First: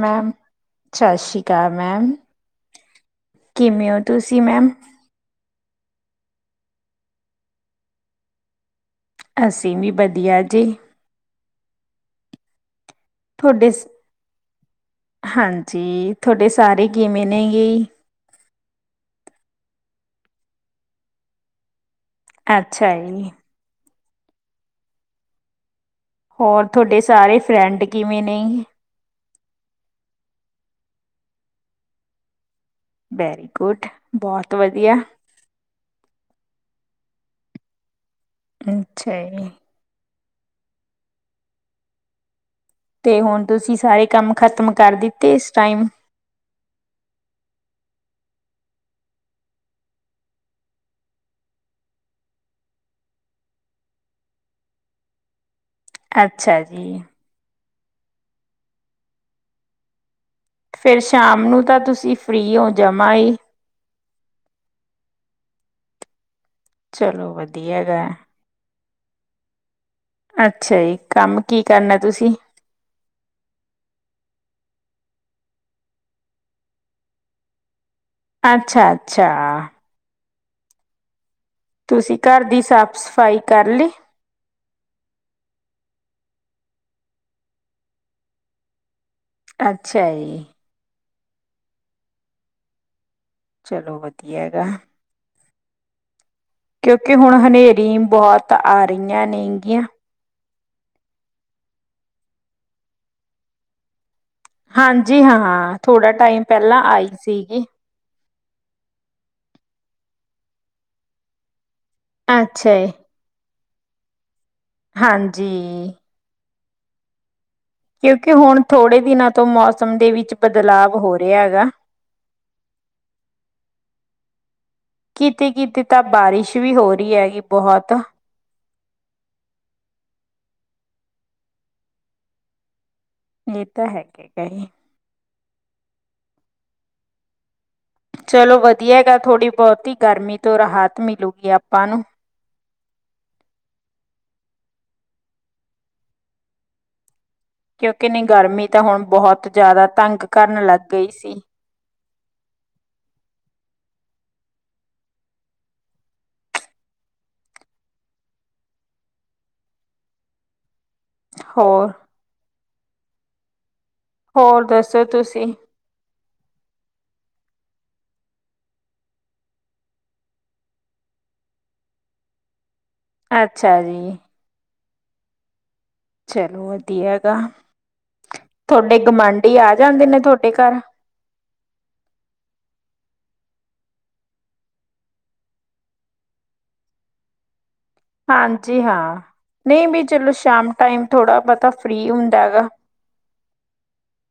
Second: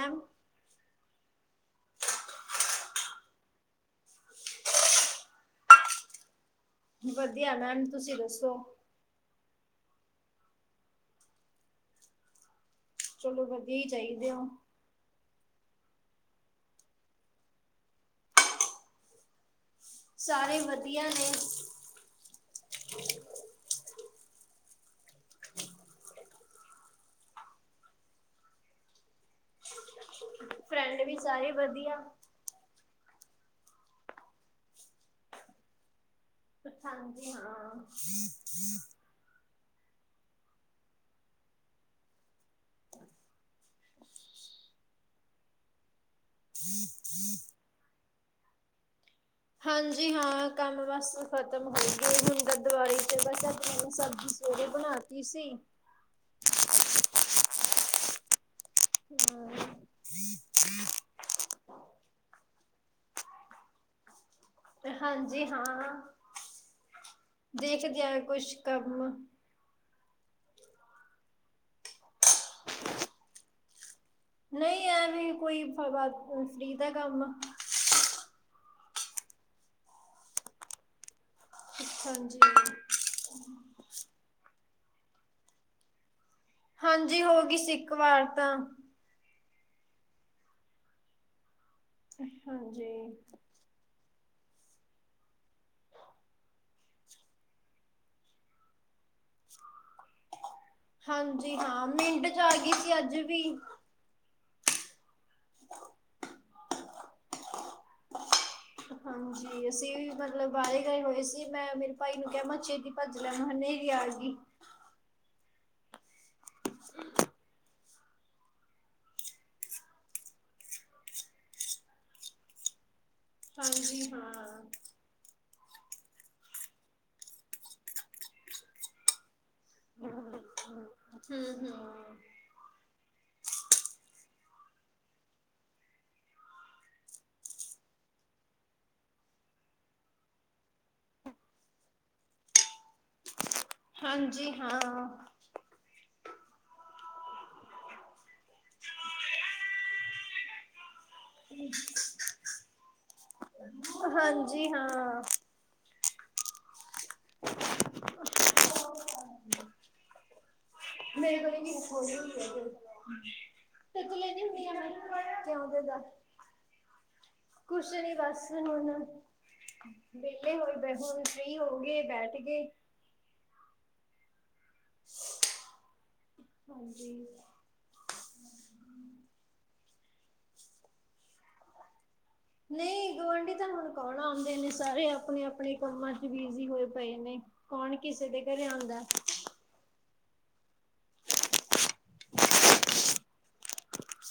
Ma'am, ਸਤਿ ਸ੍ਰੀ ਅਕਾਲ ਮੈਮ, ਕਿਵੇਂ ਓ? ਤੁਸੀ ਮੈਮ। ਵਧੀਆ ਮੈਮ ਤੁਸੀਂ ਦੱਸੋ। ਅਸੀਂ ਵੀ ਵਧੀਆ ਜੀ। ਚਲੋ ਤੁਹਾਡੇ ਵਧੀਆ ਸ- ਈ ਚਾਹੀਦੇ ਓ। ਹਾਂਜੀ, ਥੋਡੇ ਸਾਰੇ ਕਿਵੇਂ ਨੇ ਗੇ। ਸਾਰੇ ਵਧੀਆ ਨੇ। ਅੱਛਾ ਜੀ। ਹੋਰ ਥੋਡੇ ਸਾਰੇ ਫਰੈਂਡ ਕਿਵੇਂ ਨੇ? ਫਰੈਂਡ ਵੀ ਸਾਰੇ ਵਧੀਆ। ਵੈਰੀ ਗੁੱਡ, ਬਹੁਤ ਵਧੀਆ। ਹਾਂਜੀ ਹਾਂ। ਅੱਛਾ ਜੀ। ਤੇ ਹੁਣ ਤੁਸੀਂ ਸਾਰੇ ਕੰਮ ਖਤਮ ਕਰ ਦਿੱਤੇ ਇਸ ਟਾਈਮ। [inaudible] ਹਾਂਜੀ ਹਾਂ ਕੰਮ ਬਸ ਖਤਮ ਹੋ ਗੇ। ਹੁਣ ਹੁਰਦੁਆਰੇ ਭੇਜਣੇ ਆ ਸ਼ਬਜੀ। ਉਦੋ ਬਣਾਤੀ ਸੀ। ਅੱਛਾ ਜੀ।। [inaudible] ਫਿਰ ਸ਼ਾਮ ਨੂੰ ਤਾਂ ਤੁਸੀਂ ਫਰੀ ਓ ਜਵਾ ਈ। ਹਾਂਜੀ ਹਾਂ, ਚਲੋ ਵਧੀਆ ਗਾ ਦੇਖਦੇ ਆ ਕੁਛ ਕਰਨਾ। ਅੱਛਾ ਜੀ, ਕੰਮ ਕੀ ਕਰਨਾ ਤੁਸੀਂ? ਨਹੀਂ, ਐ ਵੀ ਕੋਈ ਫਰੀ ਦਾ ਕੰਮ। ਅੱਛਾ - ਅੱਛਾ। ਤੁਸੀਂ ਹਾਂਜੀ ਘਰ ਦੀ ਸਾਫ਼ - ਸਫ਼ਾਈ ਕਰ ਲੀ। ਹਾਂਜੀ ਹੋ ਗਈ ਸੀ। ਇੱਕ ਵਾਰ ਤਾਂ। ਅੱਛਾ ਜੀ। ਹਾਂਜੀ। ਚਲੋ ਵਧੀਆ ਗਾ। ਕਿਉਂਕਿ ਹੁਣ ਹਨੇਰੀ ਬਹੁਤ ਆ ਰਹੀਆਂ ਨੇ ਗੀਆ। ਹਾਂਜੀ ਹਾਂ, ਮਿੰਟ 'ਚ ਆ ਗਈ ਸੀ ਅੱਜ ਵੀ। ਹਾਂਜੀ ਹਾਂ, ਥੋੜਾ ਟਾਇਮ ਪਹਿਲਾਂ ਆਈ ਸੀਗੀ। ਹਾਂਜੀ, ਅਸੀਂ ਵੀ ਮਤਲਬ ਬਾਹਰੇ ਗਏ ਹੋਏ ਸੀ। ਮੈਂ ਮੇਰੇ ਭਾਈ ਨੂੰ ਕਿਹਾ ਮੈਂ ਅੱਛਾ ਛੇਤੀ ਜੀ ਭੱਜ। ਮੈਂ ਕਿਹਾ ਹਨੇਰੀ ਵੀ ਆ ਗੀ। ਹਾਂਜੀ। [inaudible] ਕਿਉਂਕਿ ਹੁਣ ਥੋੜੇ ਦਿਨਾਂ ਤੋਂ ਮੌਸਮ ਦੇ ਵਿੱਚ ਬਦਲਾਵ ਹੋ ਰਿਹਾ ਗਾ। [inaudible] ਹਾਂਜੀ ਹਾਂ। ਕਿਤੇ-ਕਿਤੇ ਤਾਂ ਵਾਰਿਸ਼ ਵੀ ਹੋ ਰਹੀ ਆ ਗੀ ਬਹੁਤ। ਹੂੰ-ਹੂੰ ਇਹ ਤਾਂ ਹੈਗਾ ਈ ਏ ਜੀ। ਚਲੋ ਵਧੀਆ ਗਾ। ਥੋੜ੍ਹੀ ਬਹੁਤੀ ਗਰਮੀ ਤੋਂ ਰਾਹਤ ਮਿਲੂਗੀ ਆਪਾਂ ਨੂੰ। ਹਾਂਜੀ ਹਾਂ। ਕਿਉਕਿ ਨੀ ਗਰਮੀ ਤਾਂ ਹੁਣ ਬਹੁਤ ਜਿਆਦਾ ਤੰਗ ਕਰਨ ਲੱਗ ਗਈ ਸੀ। ਹਾਂਜੀ ਹਾਂ। [unintelligible] ਮੇਰੇ ਕੋਲ ਵੀ ਹੋਰ ਥੋੜੇ ਈ ਰਹਿ ਗੇ, ਹਾਂਜੀ ਤੇਦ ਲ ਨ ਹੋਰ ਹੁੰਦੀਆਂ ਦੱਸੋ ਤੁਸੀਂ ਕਿਉਦੇ ਦਾ ਕੁਛ ਨੀ ਬਸ ਹੁਣ। ਵਿਹਲੇ ਹੋਏ ਬ ਹੁਣ ਫਰੀ ਹੋ ਗਏ ਬੈਠ ਗਏ। ਅੱਛਾ ਜੀ। [unintelligible] ਚਲੋ ਵਧੀਆ ਹਾਂਜੀ ਗਾ, ਥੋਡੇ ਗੁਆਂਢੀ ਆ ਜਾਂਦੇ ਨੇ ਤੁਹਾਡੇ ਘਰ। ਨਹੀਂ ਗੁਆਂਢੀ ਤਾਂ ਹੁਣ ਕੌਣ ਆਉਂਦੇ ਨੇ ਸਾਰੇ ਆਪਣੇ-ਆਪਣੇ ਕੰਮਾਂ 'ਚ ਬਿਜ਼ੀ ਹੋਏ ਪਏ ਨੇ। ਕੌਣ ਕਿਸੇ ਦੇ ਘਰੇ ਹਾਂਜੀ ਆਉਂਦਾ। ਹਾਂ ਨਹੀਂ ਬ ਚਲੋ ਸ਼ਾਮ ਟਾਈਮ ਥੋੜ੍ਹਾ ਬਹੁਤਾ ਫਰੀ ਹੁੰਦਾ ਗਾ।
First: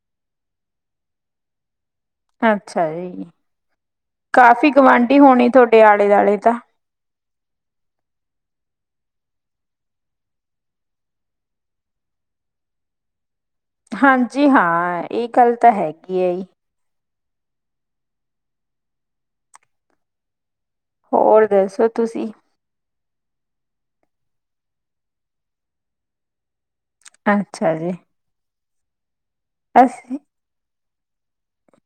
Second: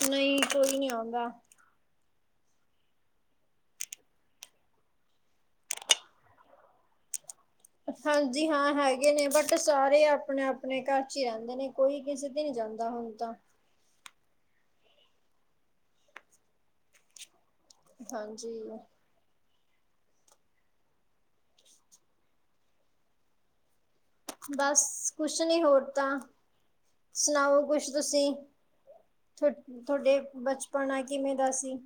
ਨਹੀਂ ਕੋਈ ਨਹੀਂ ਆਉਂਦਾ। ਅੱਛਾ ਜੀ। ਕਾਫ਼ੀ ਗੁਆਂਢੀ ਹੋਣੇ ਤੁਹਾਡੇ ਆਲੇ ਦਾਲੇ ਤਾਂ। ਹਾਂਜੀ ਹਾਂ ਹੈਗੇ ਨੇ ਬਟ ਸਾਰੇ ਆਪਣੇ-ਆਪਣੇ ਘਰ 'ਚ ਹੀ ਰਹਿੰਦੇ ਨੇ। ਕੋਈ ਕਿਸੇ ਤੇ ਨਹੀਂ ਜਾਂਦਾ ਹੁਣ ਤਾਂ। ਹਾਂਜੀ ਹਾਂ ਇਹ ਗੱਲ ਤਾਂ ਹੈਗੀ ਹੈ ਈ। ਹਾਂਜੀ। ਹੋਰ ਦੱਸੋ ਤੁਸੀਂ? ਬਸ ਕੁਛ ਨੀ ਹੋਰ ਤਾਂ ਸੁਣਾਓ ਅੱਛਾ ਕੁਛ ਜੀ ਤੁਸੀਂ। ਥੁ ਅਸੀਂ ਥੋਡੇ ਬਚਪਨ ਆ ਕਿਵੇਂ ਦਾ ਸੀ।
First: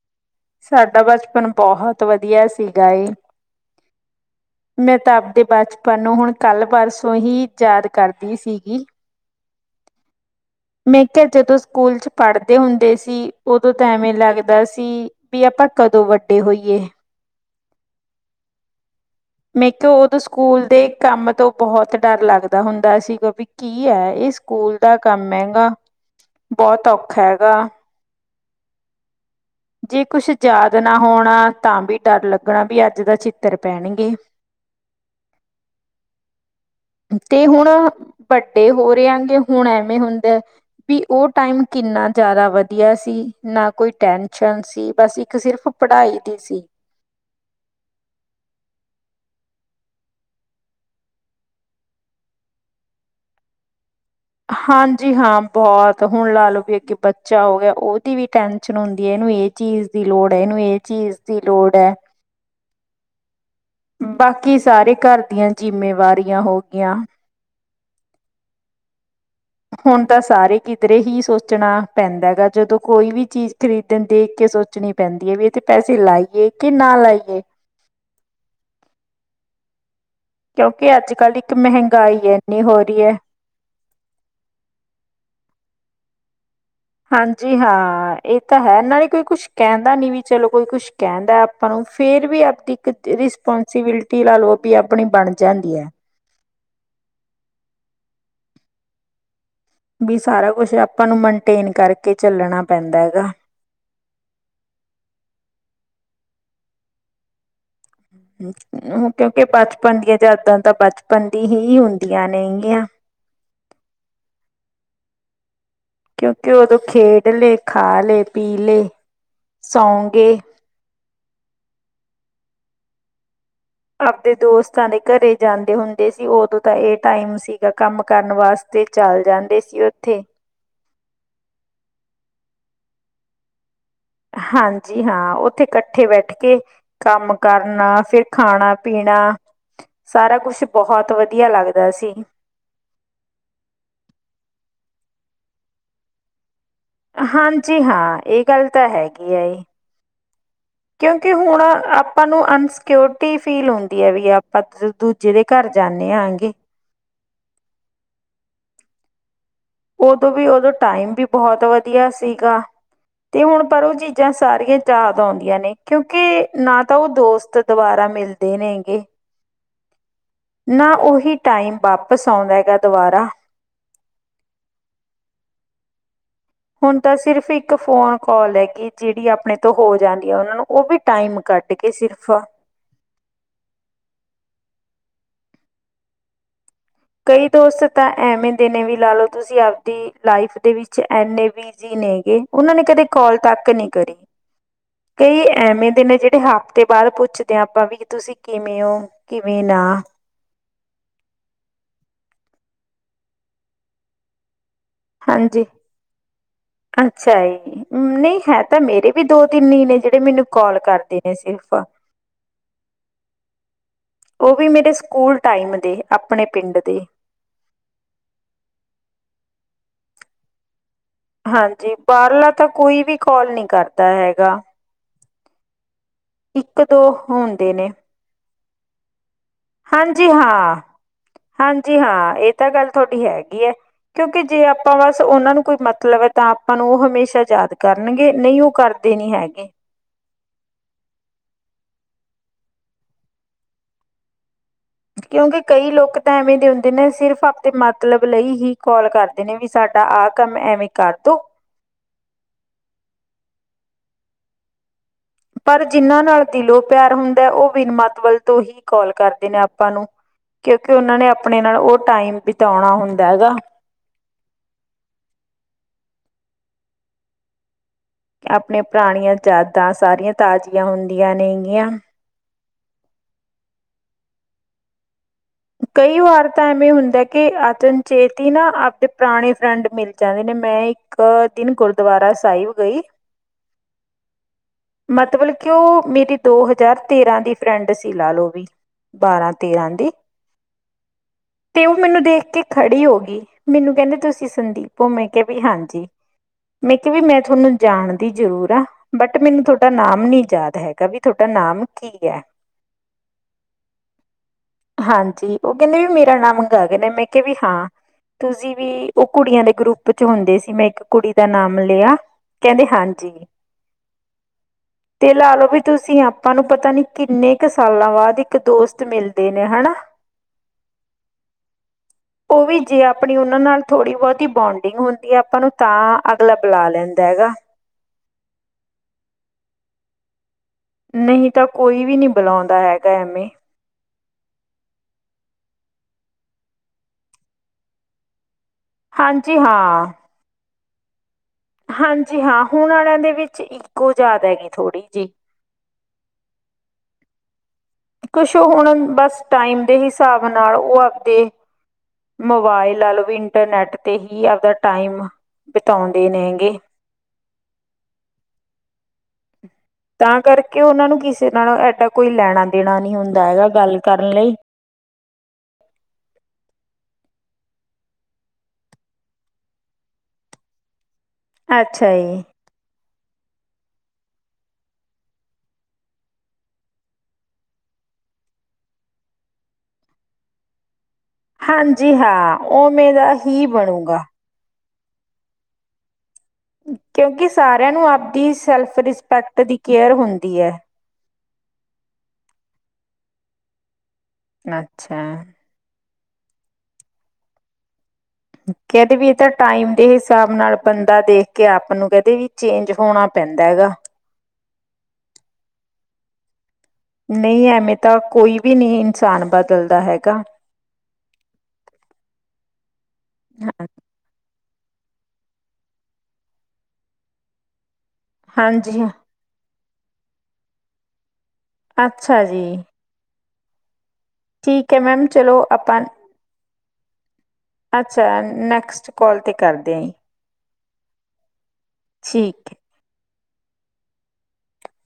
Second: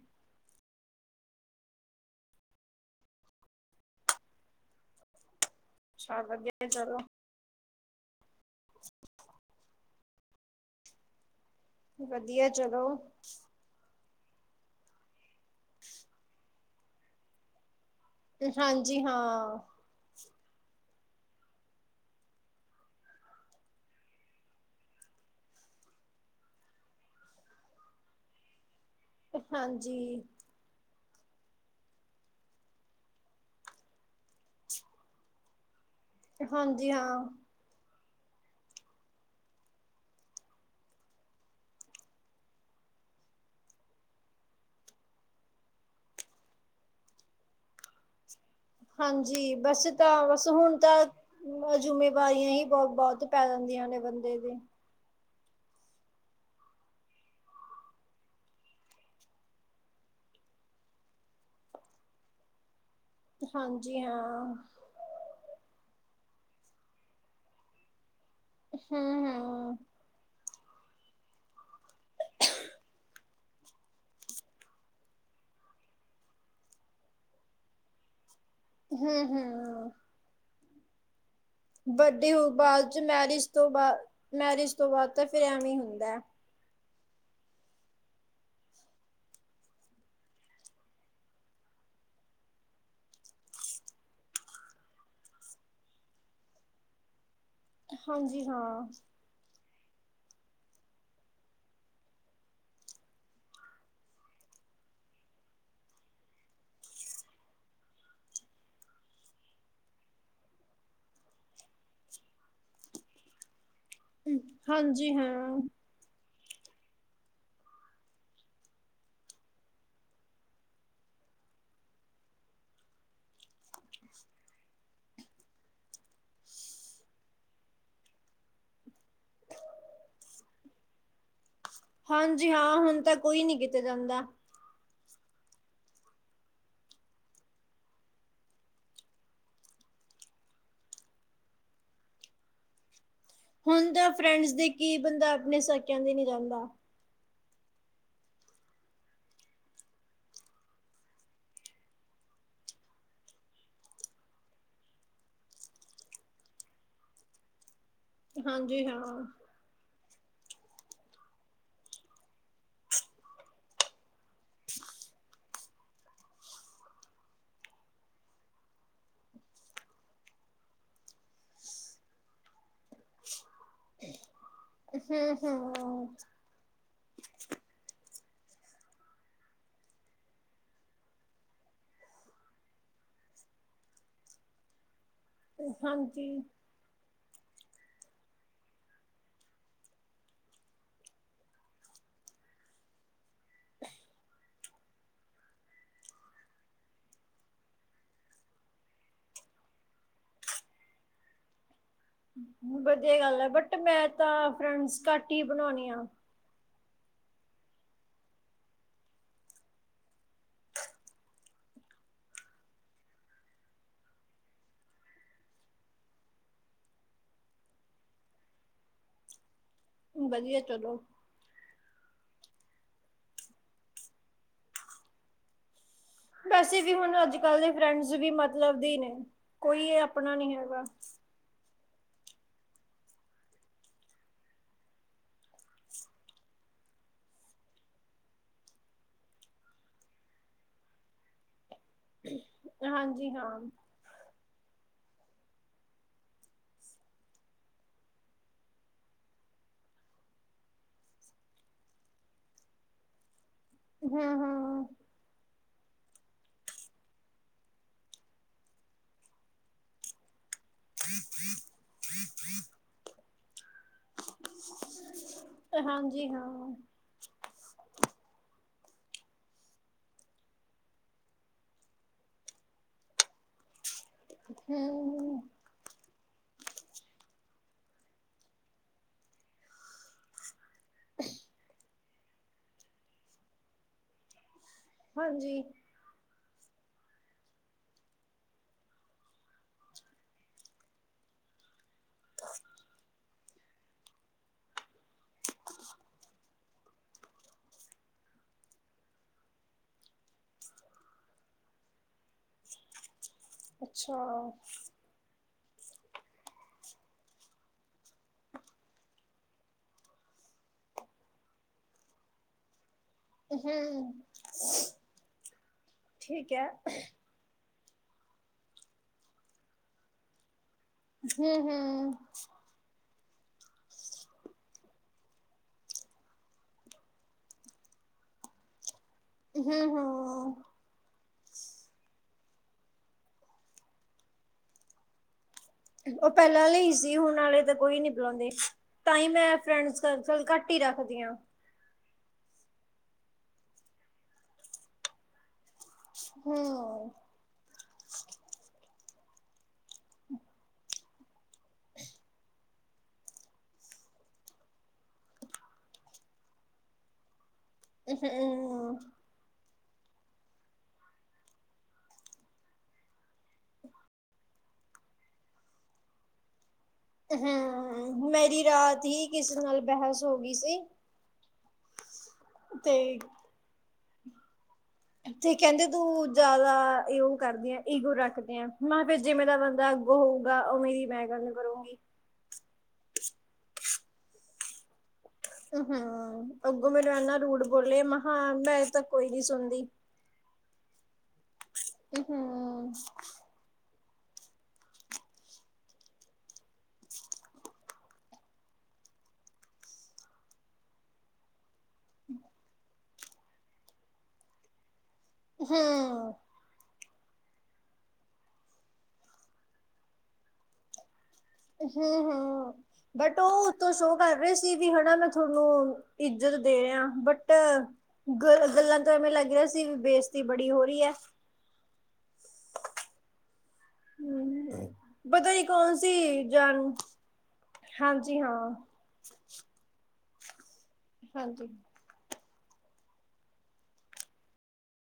ਸਾਡਾ ਬਚਪਨ ਬਹੁਤ ਵਧੀਆ ਸੀਗਾ ਏ। ਮੈਂ ਤਾਂ ਆਪਦੇ ਬਚਪਨ ਨੂੰ ਅੱਛਾ ਹੁਣ ਕੱਲ੍ਹ ਵਧੀਆ ਚਲੋ ਪਰਸੋਂ ਹੀ ਕਰਦੀ ਸੀਗੀ। [unintelligible] ਮੈਂ ਕਿਹਾ ਜਦੋਂ ਸਕੂਲ ਚ ਵਧੀਆ ਪੜ੍ਹਦੇ ਚਲੋ ਹੁੰਦੇ ਸੀ ਉ- ਦੋਂ ਤਾਂ ਐਵੇਂ ਲੱਗਦਾ ਸੀ ਵੀ ਆਪਾਂ ਕਦੋਂ ਵੱਡੇ ਹੋਈਏ। ਹਾਂਜੀ ਹਾਂ। ਮੇ ਕਿਹਾ ਉਹਦੋ ਸਕੂਲ ਦੇ ਕੰਮ ਤੋਂ ਬਹੁਤ ਡਰ ਲੱਗਦਾ ਹੁੰਦਾ ਸੀਗਾ ਵੀ ਕੀ ਐ, ਇਹ ਸਕੂਲ ਦਾ ਕੰਮ ਐ। ਬਹੁਤ ਔਖਾ ਹੈਗਾ। ਹਾਂਜੀ ਜੇ ਕੁਛ ਯਾਦ ਨਾ ਹੋਣਾ ਤਾਂ ਵੀ ਡਰ ਲੱਗਣਾ ਵੀ ਅੱਜ ਦਾ ਛਿੱਤਰ ਪੈਣਗੇ। ਹਾਂਜੀ ਹਾਂ ਤੇ ਹੁਣ ਵੱਡੇ ਹੋ ਰਹੇ ਆਗੇ ਹੁਣ ਐਵੇਂ ਹੁੰਦਾ। ਵੀ ਉਹ ਟਾਈਮ ਕਿੰਨਾ ਜ਼ਿਆਦਾ ਵਧੀਆ ਸੀ ਨਾ ਕੋਈ ਟੈਨ- ਸ਼ਨ ਸੀ ਬਸ ਇੱਕ ਸਿਰਫ ਪੜ੍ਹਾਈ ਦੀ ਸੀ। ਹਾਂਜੀ ਬਸ ਤਾਂ ਬਸ ਹੁਣ ਤਾਂ ਜਿੰਮੇਵਾਰੀਆਂ ਹੀ ਬਹੁਤ ਪੈ ਜਾਂਦੀਆਂ ਬੰਦੇ ਤੇ। ਹਾਂਜੀ ਹਾਂ ਬਹੁਤ ਹੁਣ ਲਾ ਲਓ ਵੀ ਅੱਗੇ ਬੱਚਾ ਹੋ ਗਿਆ ਉਹਦੀ ਵੀ ਹੁੰਦੀ ਹੈ ਇਹਨੂੰ ਏਜ ਚੀਜ਼ ਦੀ ਲੋੜ ਐ, ਇਹਨੂੰ ਇਹ ਚੀਜ਼ ਦੀ ਲੋੜ ਐ। ਹਾਂਜੀ। ਹਾਂ ਬਾਕੀ ਸਾਰੇ ਘਰ ਦੀਆਂ ਜਿੰਮੇਵਾਰੀਆਂ ਹੋਗੀਆਂ। ਹਮ-ਹਮ। ਹੁਣ ਤਾਂ ਸਾਰੇ ਕਿਧਰੇ ਹੀ ਸੋਚਣਾ ਪੈਂਦਾ ਗਾ ਜਦੋਂ ਕੋਈ ਚੀਜ਼ ਖਰੀਦਣ ਦੇਖ ਕੇ ਸੋਚਣੀ ਪੈਂਦੀ ਹੈ, ਵੀ ਇੱਥੇ ਪੈਸੇ ਲਾਈਏ ਕਿ ਨਾ ਲਾਈਏ। ਹਮ-ਹਮਮ। ਕਿਉਂਕਿ ਅੱਜ -ਕੱਲ੍ਹ ਇੱਕ ਮਹਿੰਗਾਈ ਵੱਡੇ ਹੋਣ ਇੰਨੀ ਹੋ ਬਾਅਦ 'ਚ ਰਹੀ ਹੈ। ਮੈਰਿਜ ਤੋਂ ਬਾ ਮੈਰਿਜ ਤੋਂ ਬਾਅਦ ਤਾਂ ਫਿਰ ਐਵੇਂ ਹੁੰਦਾ ਐ। ਹਾਂਜੀ ਹਾਂ ਇਹ ਤਾਂ ਹੈ ਨਾਲੇ ਕੋਈ ਕੁਛ ਕਹਿੰਦਾ ਨੀਂ ਵੀ ਚਲੋ ਕੋਈ ਕੁਛ ਕਹਿੰਦਾ। ਆਪਾਂ ਨੂੰ ਫੇਰ ਵੀ ਆਪਦੀ ਇੱਕ ਰਿਸਪੋਂਸੀਬਿਲਿਟੀ ਲਾ ਲਓ ਵੀ ਆਪਣੀ ਬਣ ਜਾਂਦੀ ਹੈ। ਹਾਂਜੀ ਹਾਂ। ਵੀ ਸਾਰਾ ਕੁਛ ਆਪਾਂ ਨੂੰ ਮਨਟੇਨ ਕਰਕੇ ਚੱਲਣਾ ਪੈਂਦਾ ਗਾ। ਕਿਉਂਕਿ ਬਚਪਨ ਦੀਆਂ ਯਾਦਾਂ ਤਾਂ ਬਚਪਨ ਦੀ ਹੀ ਹੁੰਦੀਆਂ ਨੇ ਗੀਆਂ। ਹਾਂਜੀ ਹਾਂ। ਕਿਉਂਕਿ ਉਦੋਂ ਖੇਡ ਲਏ ਖਾ ਲਏ ਪੀ ਲਏ ਸੌਂ ਗਏ। ਆਪਦੇ ਦੋਸਤਾਂ ਦੇ ਘਰੇ ਜਾਂਦੇ ਹੁੰਦੇ ਸੀ ਉਦੋਂ ਤਾਂ ਇਹ ਟਾਈਮ ਸੀਗਾ ਕੰਮ ਕਰਨ ਬਸ। ਤੇ ਚੱਲ ਜਾਂਦੇ ਸੀ ਉੱਥੇ। ਹਾਂਜੀ ਹਾਂ ਹੁਣ ਤਾਂ ਕੋਈ ਨੀ ਕਿਤੇ ਜਾਂਦਾ। ਹਾਂਜੀ ਹਾਂ, ਉੱਥੇ ਇਕੱਠੇ ਬੈਠ ਕੇ ਕੰਮ ਕਰਨਾ ਫਿਰ ਖਾਣਾ ਪੀਣਾ। ਸਾਰਾ ਕੁਛ ਬਹੁਤ ਵਧੀਆ ਲੱਗਦਾ ਸੀ। ਹੁਣ ਤਾਂ ਫਰੈਂਡਸ ਦੇ ਕੀ ਬੰਦਾ ਆਪਣੇ ਸਕਿਆਂ ਦੇ ਨੀ ਜਾਂਦਾ। ਹਾਂਜੀ ਹਾਂ ਇਹ ਗੱਲ ਤਾਂ ਹੈਗੀ ਐ। ਕਿਉਂਕਿ ਹੁਣ ਆਪਾਂ ਨੂੰ ਅਨਸਿਊਕਰਟੀ ਫੀਲ ਹੁੰਦੀ ਐ ਵੀ ਆਪਾਂ ਦੂ- ਦੂ। ਜਿਹਦੇ ਘਰ ਜਾਂਦੇ ਆਂਗੇ। ਹਾਂਜੀ ਹਾਂ। ਉਦੋਂ ਵੀ ਉਦੋਂ, ਟਾਈਮ ਵੀ ਬਹੁਤ ਵਧੀਆ ਸੀਗਾ। ਤੇ ਹੁਣ ਪਰ ਉਹ ਚੀਜ਼ਾਂ ਸਾਰੀਆਂ ਯਾਦ ਆਉਂਦੀਆਂ ਨੇ ਕਿਉਂਕਿ ਨਾ ਤਾਂ ਉਹ ਦੋਸਤ ਦੁਬਾਰਾ ਮਿਲ। ਦੇ ਨੇ ਗੇ। ਨਾ ਉਹੀ ਟਾਈਮ ਵਾਪਿਸ ਆਉਂਦਾ ਗਾ ਦੁਬਾਰਾ। ਹੁੰ- ਹੁੰ। ਹੁਣ ਤਾਂ ਸਿਰਫ਼ ਇੱਕ ਫੋਨ ਕੋਲ ਹੈਗੀ ਜਿਹੜੀ ਆਪਣੇ ਤੋਂ ਹੋ ਜਾਂਦੀ ਆ ਉਹਨਾਂ ਨੂੰ ਉਹ ਵੀ ਟਾਈਮ ਕੱਢ ਕੇ ਸਿਰਫ਼। ਹਾਂਜੀ। ਕਈ ਦੋਸਤ ਤਾਂ ਐਵੇਂ ਦੇ ਨੇ ਵੀ ਲਾ ਲਓ ਤੁਸੀਂ ਆਪਦੀ ਲਾਈਫ਼ ਦੇ ਵਿੱਚ ਐੰਨੇ ਵੀ ਜੀਨੇਗੇ ਉਹਨਾਂ ਨੇ ਕਦੇ ਕੋਲ ਤੱਕ ਨੀ ਕਰੀ। ਕਈ ਐਵੇਂ ਦੇ ਨੇ ਜਿਹੜੇ ਹਫ਼ਤੇ ਬਾਅਦ ਪੁੱਛਦੇ ਆ ਆਪਾਂ ਵੀ ਤੁਸੀਂ ਕਿਵੇਂ ਹੋ? ਕਿਵੇਂ ਨਾ ਵਧੀਆ ਗੱਲ ਆ ਬਟ ਮੈਂ ਤਾਂ ਫਰੈਂਡਸ ਘੱਟ ਹੀ ਹਾਂਜੀ ਬਣਾਉਨੀਂ ਆ। ਅੱਛਾ ਏ। ਨਹੀਂ ਹੈ ਤਾਂ ਮੇਰੇ ਵੀ ਦੋ-ਤਿੰਨ ਨੇ ਜਿਹੜੇ ਮੈਨੂੰ ਕੋਲ ਕਰਦੇ ਨੇ ਸਿਰਫ਼। [inaudible] ਉਹ ਵੀ ਮੇਰੇ ਸਕੂਲ ਟਾਈਮ ਦੇ ਆਪਣੇ ਪਿੰਡ ਦੇ। ਵਧੀਆ ਚਲੋ। ਹਾਂਜੀ ਬਾਹਰਲਾ ਤਾਂ ਕੋਈ ਵੀ ਕੋਲ ਨੀ ਕਰਦਾ ਹੈਗਾ। ਵੈਸੇ ਇੱਕ ਵੀ ਦੋ ਹੁਣ ਅੱਜ-ਕੱਲ ਦੇ ਹੁੰਦੇ ਨੇ ਫਰੈਂਡਸ ਵੀ ਮਤਲਬ ਦੇ ਨੇ। ਕੋਈ ਇਹ ਹਾਂਜੀ ਆਪਣਾ ਨੀ ਹਾਂ ਹੈਗਾ ਹਾਂਜੀ ਹਾਂ ਇਹ ਤਾਂ ਗੱਲ ਤੁਹਾਡੀ ਹੈਗੀ ਐ। ਕਿਉਕਿ ਜੇ ਆਪਾਂ ਬਸ ਉਹਨਾਂ ਨੂੰ ਕੋਈ ਮਤਲਬ ਐ ਤਾਂ ਆਪਾਂ ਨੂੰ ਉਹ ਹਮੇਸ਼ਾ ਯਾਦ ਕਰਨਗੇ ਨਹੀਂ ਉਹ ਕਰ ਦੇ ਨਹੀਂ ਹੈਗੇ। ਹਾਂਜੀ ਹਾਂ। ਕਿਉਂਕਿ ਕਈ ਲੋਕ ਤਾਂ ਐਵੇਂ ਦੇ ਹੁੰਦੇ ਨੇ ਸਿਰਫ਼ ਆਪਣੇ ਮਤਲਬ ਲਈ ਹੀ ਕੋਲ ਕਰ- ਕਰਦੇ ਨੇ ਵੀ ਸਾਡਾ ਆਹ ਕੰਮ ਐਵੇਂ ਕਰਦੋ। ਹੂ-ਹੂ ਪਰ ਜਿੰਨਾਂ ਨਾਲ ਦਿਲੋਂ ਪਿਆਰ ਹੁੰਦਾ ਉਹ ਵਿਨ ਮਤਲਬ ਤੋਂ ਹੀ ਕੋਲ ਕਰਦੇ ਆਪਾਂ ਨੂੰ ਕਿਉਂਕਿ ਨੇ ਆਪਣੇ ਨਾਲ ਉਹ ਟਾਈਮ ਬਿਤਾਉਣਾ ਹੁੰਦਾ ਗਾ। ਹਾਂਜੀ ਹਾਂ। ਆਪਣੀਆਂ ਪੁਰਾਣੀਆਂ ਯਾਦਾਂ ਸਾਰੀਆਂ ਤਾਜ਼ੀਆਂ ਹੁੰਦੀਆਂ ਨੇਗੀਆਂ। ਹੂ - ਹੂ ਕਈ ਵਾਰ ਐਵੇਂ ਹੁੰਦਾ ਕਿ ਅਚਨਚੇਤ ਹੀ ਨਾ ਆਪਦੇ ਪੁਰਾਣੇ ਫਰੈਂਡ ਮਿਲ ਜਾਂਦੇ ਨੇ ਮੈਂ ਇੱਕ ਦਿਨ ਗੁਰ- ਦੁਬਾਰਾ ਸਾਇਬ ਗਈ। ਮਤਲਬ ਹਾਂਜੀ ਕਿ ਓਹ ਮੇਰੀ ਦੋ ਹਜ਼ਾਰ ਤੇਰਾਂ ਦੀ ਫਰੈਂਡ ਸੀ ਲਾ ਲਓ ਵੀ ਬਾਰਾਂ-ਤੇਰਾਂ ਦੀ। ਤੇ ਉਹ ਮੈਨੂੰ ਦੇਖ ਕੇ ਖੜੀ ਹੋਗੀ ਮੈਨੂੰ ਕਹਿੰਦੀ ਤੁਸੀਂ ਸੰਦੀਪ ਪੋ ਉਹ। ਮੈਂ ਕਿਹਾ ਵੀ ਹਾਂਜੀ, ਮੈਂ ਕਿਹਾ ਵੀ ਮੈਂ ਤੁਹਾਨੂੰ ਜਾਣ ਦੀ ਜ਼ਰੂਰ ਆਂ। ਬਟ ਮੈਨੂੰ ਥੋਡਾ ਨਾਮ ਨੀ ਯਾਦ ਹੈਗਾ ਵੀ ਤੁਹਾਡਾ ਨਾਮ ਕੀ ਐ? ਅੱਛਾ। ਹਾਂਜੀ, ਉਹ ਕਹਿੰਦੇ ਵੀ ਮੇਰਾ ਨਾਂ ਗਗਨ ਆ ਮੈਂ ਕਿਹਾ ਵੀ ਹਾਂ ਤੁਸੀਂ ਵੀ ਉਹ ਕੁੜੀਆਂ ਦੇ ਗਰੁੱਪ 'ਚ' ਹੁੰਦੇ ਸੀ ਮੈਂ ਇੱਕ ਕੁੜੀ ਦਾ ਨਾਮ ਲਿਆ। ਕਹਿੰਦੇ ਹਾਂਜੀ। ਹਮ। ਤੇ ਲਾ ਲਓ ਵੀ ਤੁਸੀਂ ਆਪਾਂ ਠੀਕ ਨੂੰ ਹੈ ਪਤਾ ਨੀ ਕਿੰਨੇ ਕੁ ਸਾਲਾਂ ਬਾਅਦ ਇੱਕ ਦੋਸਤ ਮਿਲਦੇ ਨੇ ਹਨਾ। ਹਮ-ਹਮ ਉਹ ਵੀ ਜੇ ਆਪਣੀ ਉਹਨਾਂ ਨਾਲ ਥੋੜ੍ਹੀ, ਬਹੁਤੀ ਬੋਂਡਿੰਗ ਹੁੰਦੀ ਐ। ਆਪਾਂ ਨੂੰ ਤਾਂ ਅਗਲਾ ਬੁਲਾ ਲੈਂਦਾ ਹੈਗਾ। ਹਮ-ਹਮ ਨਹੀਂ ਤਾਂ ਕੋਈ ਵੀ ਨੀ ਬੁਲਾਉਂਦਾ ਹੈਗਾ ਐਮੇ। ਉਹ ਪਹਿਲਾਂ ਆਲੇ ਸੀ ਹੁਣ ਆਲੇ ਤਾਂ ਕੋਈ ਨੀ ਬੁਲਾਉਂਦੇ ਤਾਂ ਹੀ ਮੈਂ ਹਾਂਜੀ ਫਰੈਂਡ ਸਰਕਲ ਘੱਟ ਟੀ ਰੱਖਦੀਆਂ। ਹਾਂਜੀ-ਹਾਂ ਹੁਣ ਆਲਿਆਂ ਦੇ ਵਿੱਚ ਈਗੋ ਜਿਆਦਾ ਗੀ ਥੋੜ੍ਹੀ ਜੀ। ਹਮ ਕੁਛ ਹੁਣ ਬਸ ਟਾਈਮ ਦੇ ਹਿਸਾਬ ਨਾਲ ਉਹ ਆਬਦੇ ਮੋਬਾਇਲ ਲਾਓ ਵੀ ਇੰਟਰਨੈਟ ਤੇ ਹੀ ਆਬਦਾ ਟਾਈਮ ਬਿਤਾਉਂਦੇ ਨੇ ਗੇ। ਮ [unintelligible] ਤਾਂ ਕਰਕੇ ਉਹਨਾਂ ਨੂੰ ਕਿਸੇ ਨਾਲ ਐਡਾ ਕੋਈ ਲੈਣਾ ਦੇਣਾ ਨਹੀਂ ਹੁੰਦਾ ਹੈਗਾ ਗੱਲ ਕਰਨ ਲਈ। ਹਮ ਮੇਰੀ ਰਾਤ ਹੀ ਕਿਸੇ ਨਾਲ ਬਹਿਸ ਹੋ ਗਈ ਸੀ। ਅੱਛਾ ਜੀ। ਤੇ [inaudible] ਤੇ ਕਹਿੰਦੇ ਤੂੰ ਜ਼ਿਆਦਾ ਇਹੋ ਕਰਦੀ ਆ ਈਗੋ ਰੱਖਦੀ ਆਂ ਮੈਂ ਕਿਹਾ ਫਿਰ ਜਿੰਮੇ ਦਾ ਬੰਦਾ ਹੋਉ। ਉਹ ਹੋਊਗਾ ਉਮੇ ਦੀ ਮੈਂ ਗੱਲ ਕਰੂੰਗੀ। ਹਾਂਜੀ ਹਾਂ ਉਮੇ ਦਾ ਹੀ ਬਣੂਗਾ। ਹਮ ਅੱਗੋ ਮੈਨੂੰ ਇਨਾ ਕਿਉਂਕਿ ਰੂੜ ਸਾਰਿਆਂ ਬੋਲੇ ਮੈਂ ਕਿਹਾ ਮੈਂ ਤਾਂ ਕੋਈ ਨੀ ਸੁਣਦੀ। ਫਿਰ ਹੁੰਦੀ ਐ। ਹਮ-ਹਮ। ਅੱਛਾ। ਕਹਿੰਦੇ ਵੀ ਇਹ ਤਾਂ ਟਾਈਮ ਦੇ ਹਿਸਾਬ ਨਾਲ ਬੰਦਾ ਦੇਖ ਕੇ ਆਪ ਨੂੰ ਕਹਿੰਦੇ ਵੀ ਚੇਂਜ ਹੋਣਾ ਪੈਂਦਾ ਗਾ। ਹਮ। ਨਹੀਂ ਐਵੇਂ ਤਾਂ ਕੋਈ ਵੀ ਨੀ ਇਨਸਾਨ ਬਦਲਦਾ ਹੈਗਾ। ਹਮ-ਹਮ, ਬਟ ਉਹ ਉੱਤੋ ਸੋ ਕਰ ਰਹੇ ਸੀ ਵੀ ਹਨਾ ਨਾ ਧੋਨੂੰ, ਇੱਜਤ ਦੇ ਰਹੇ ਆ, ਬਟ ਗ-ਗੱਲਾਂ ਹਾਂਜੀ ਤੋਂ ਐਵੇਂ ਲੱਗ ਰਿਹਾ ਸੀ ਵੀ ਬੇਇਜ਼ਤੀ ਬੜੀ ਹੋ ਰਹੀ ਐ। ਅੱਛਾ ਜੀ। ਹਮ, ਠੀਕ ਹੈ ਮੈਮ ਪਤਾ ਚਲੋ ਹੀ ਕੌਣ ਆਪਾਂ ਸੀ ਜਾਣੂ? ਅੱਛਾ, ਨੈਕਸਟ ਕਾਲ ਤੇ ਕਰਦੇ ਆ ਜੀ। ਹਾਂਜੀ। ਠੀਕ ਐ।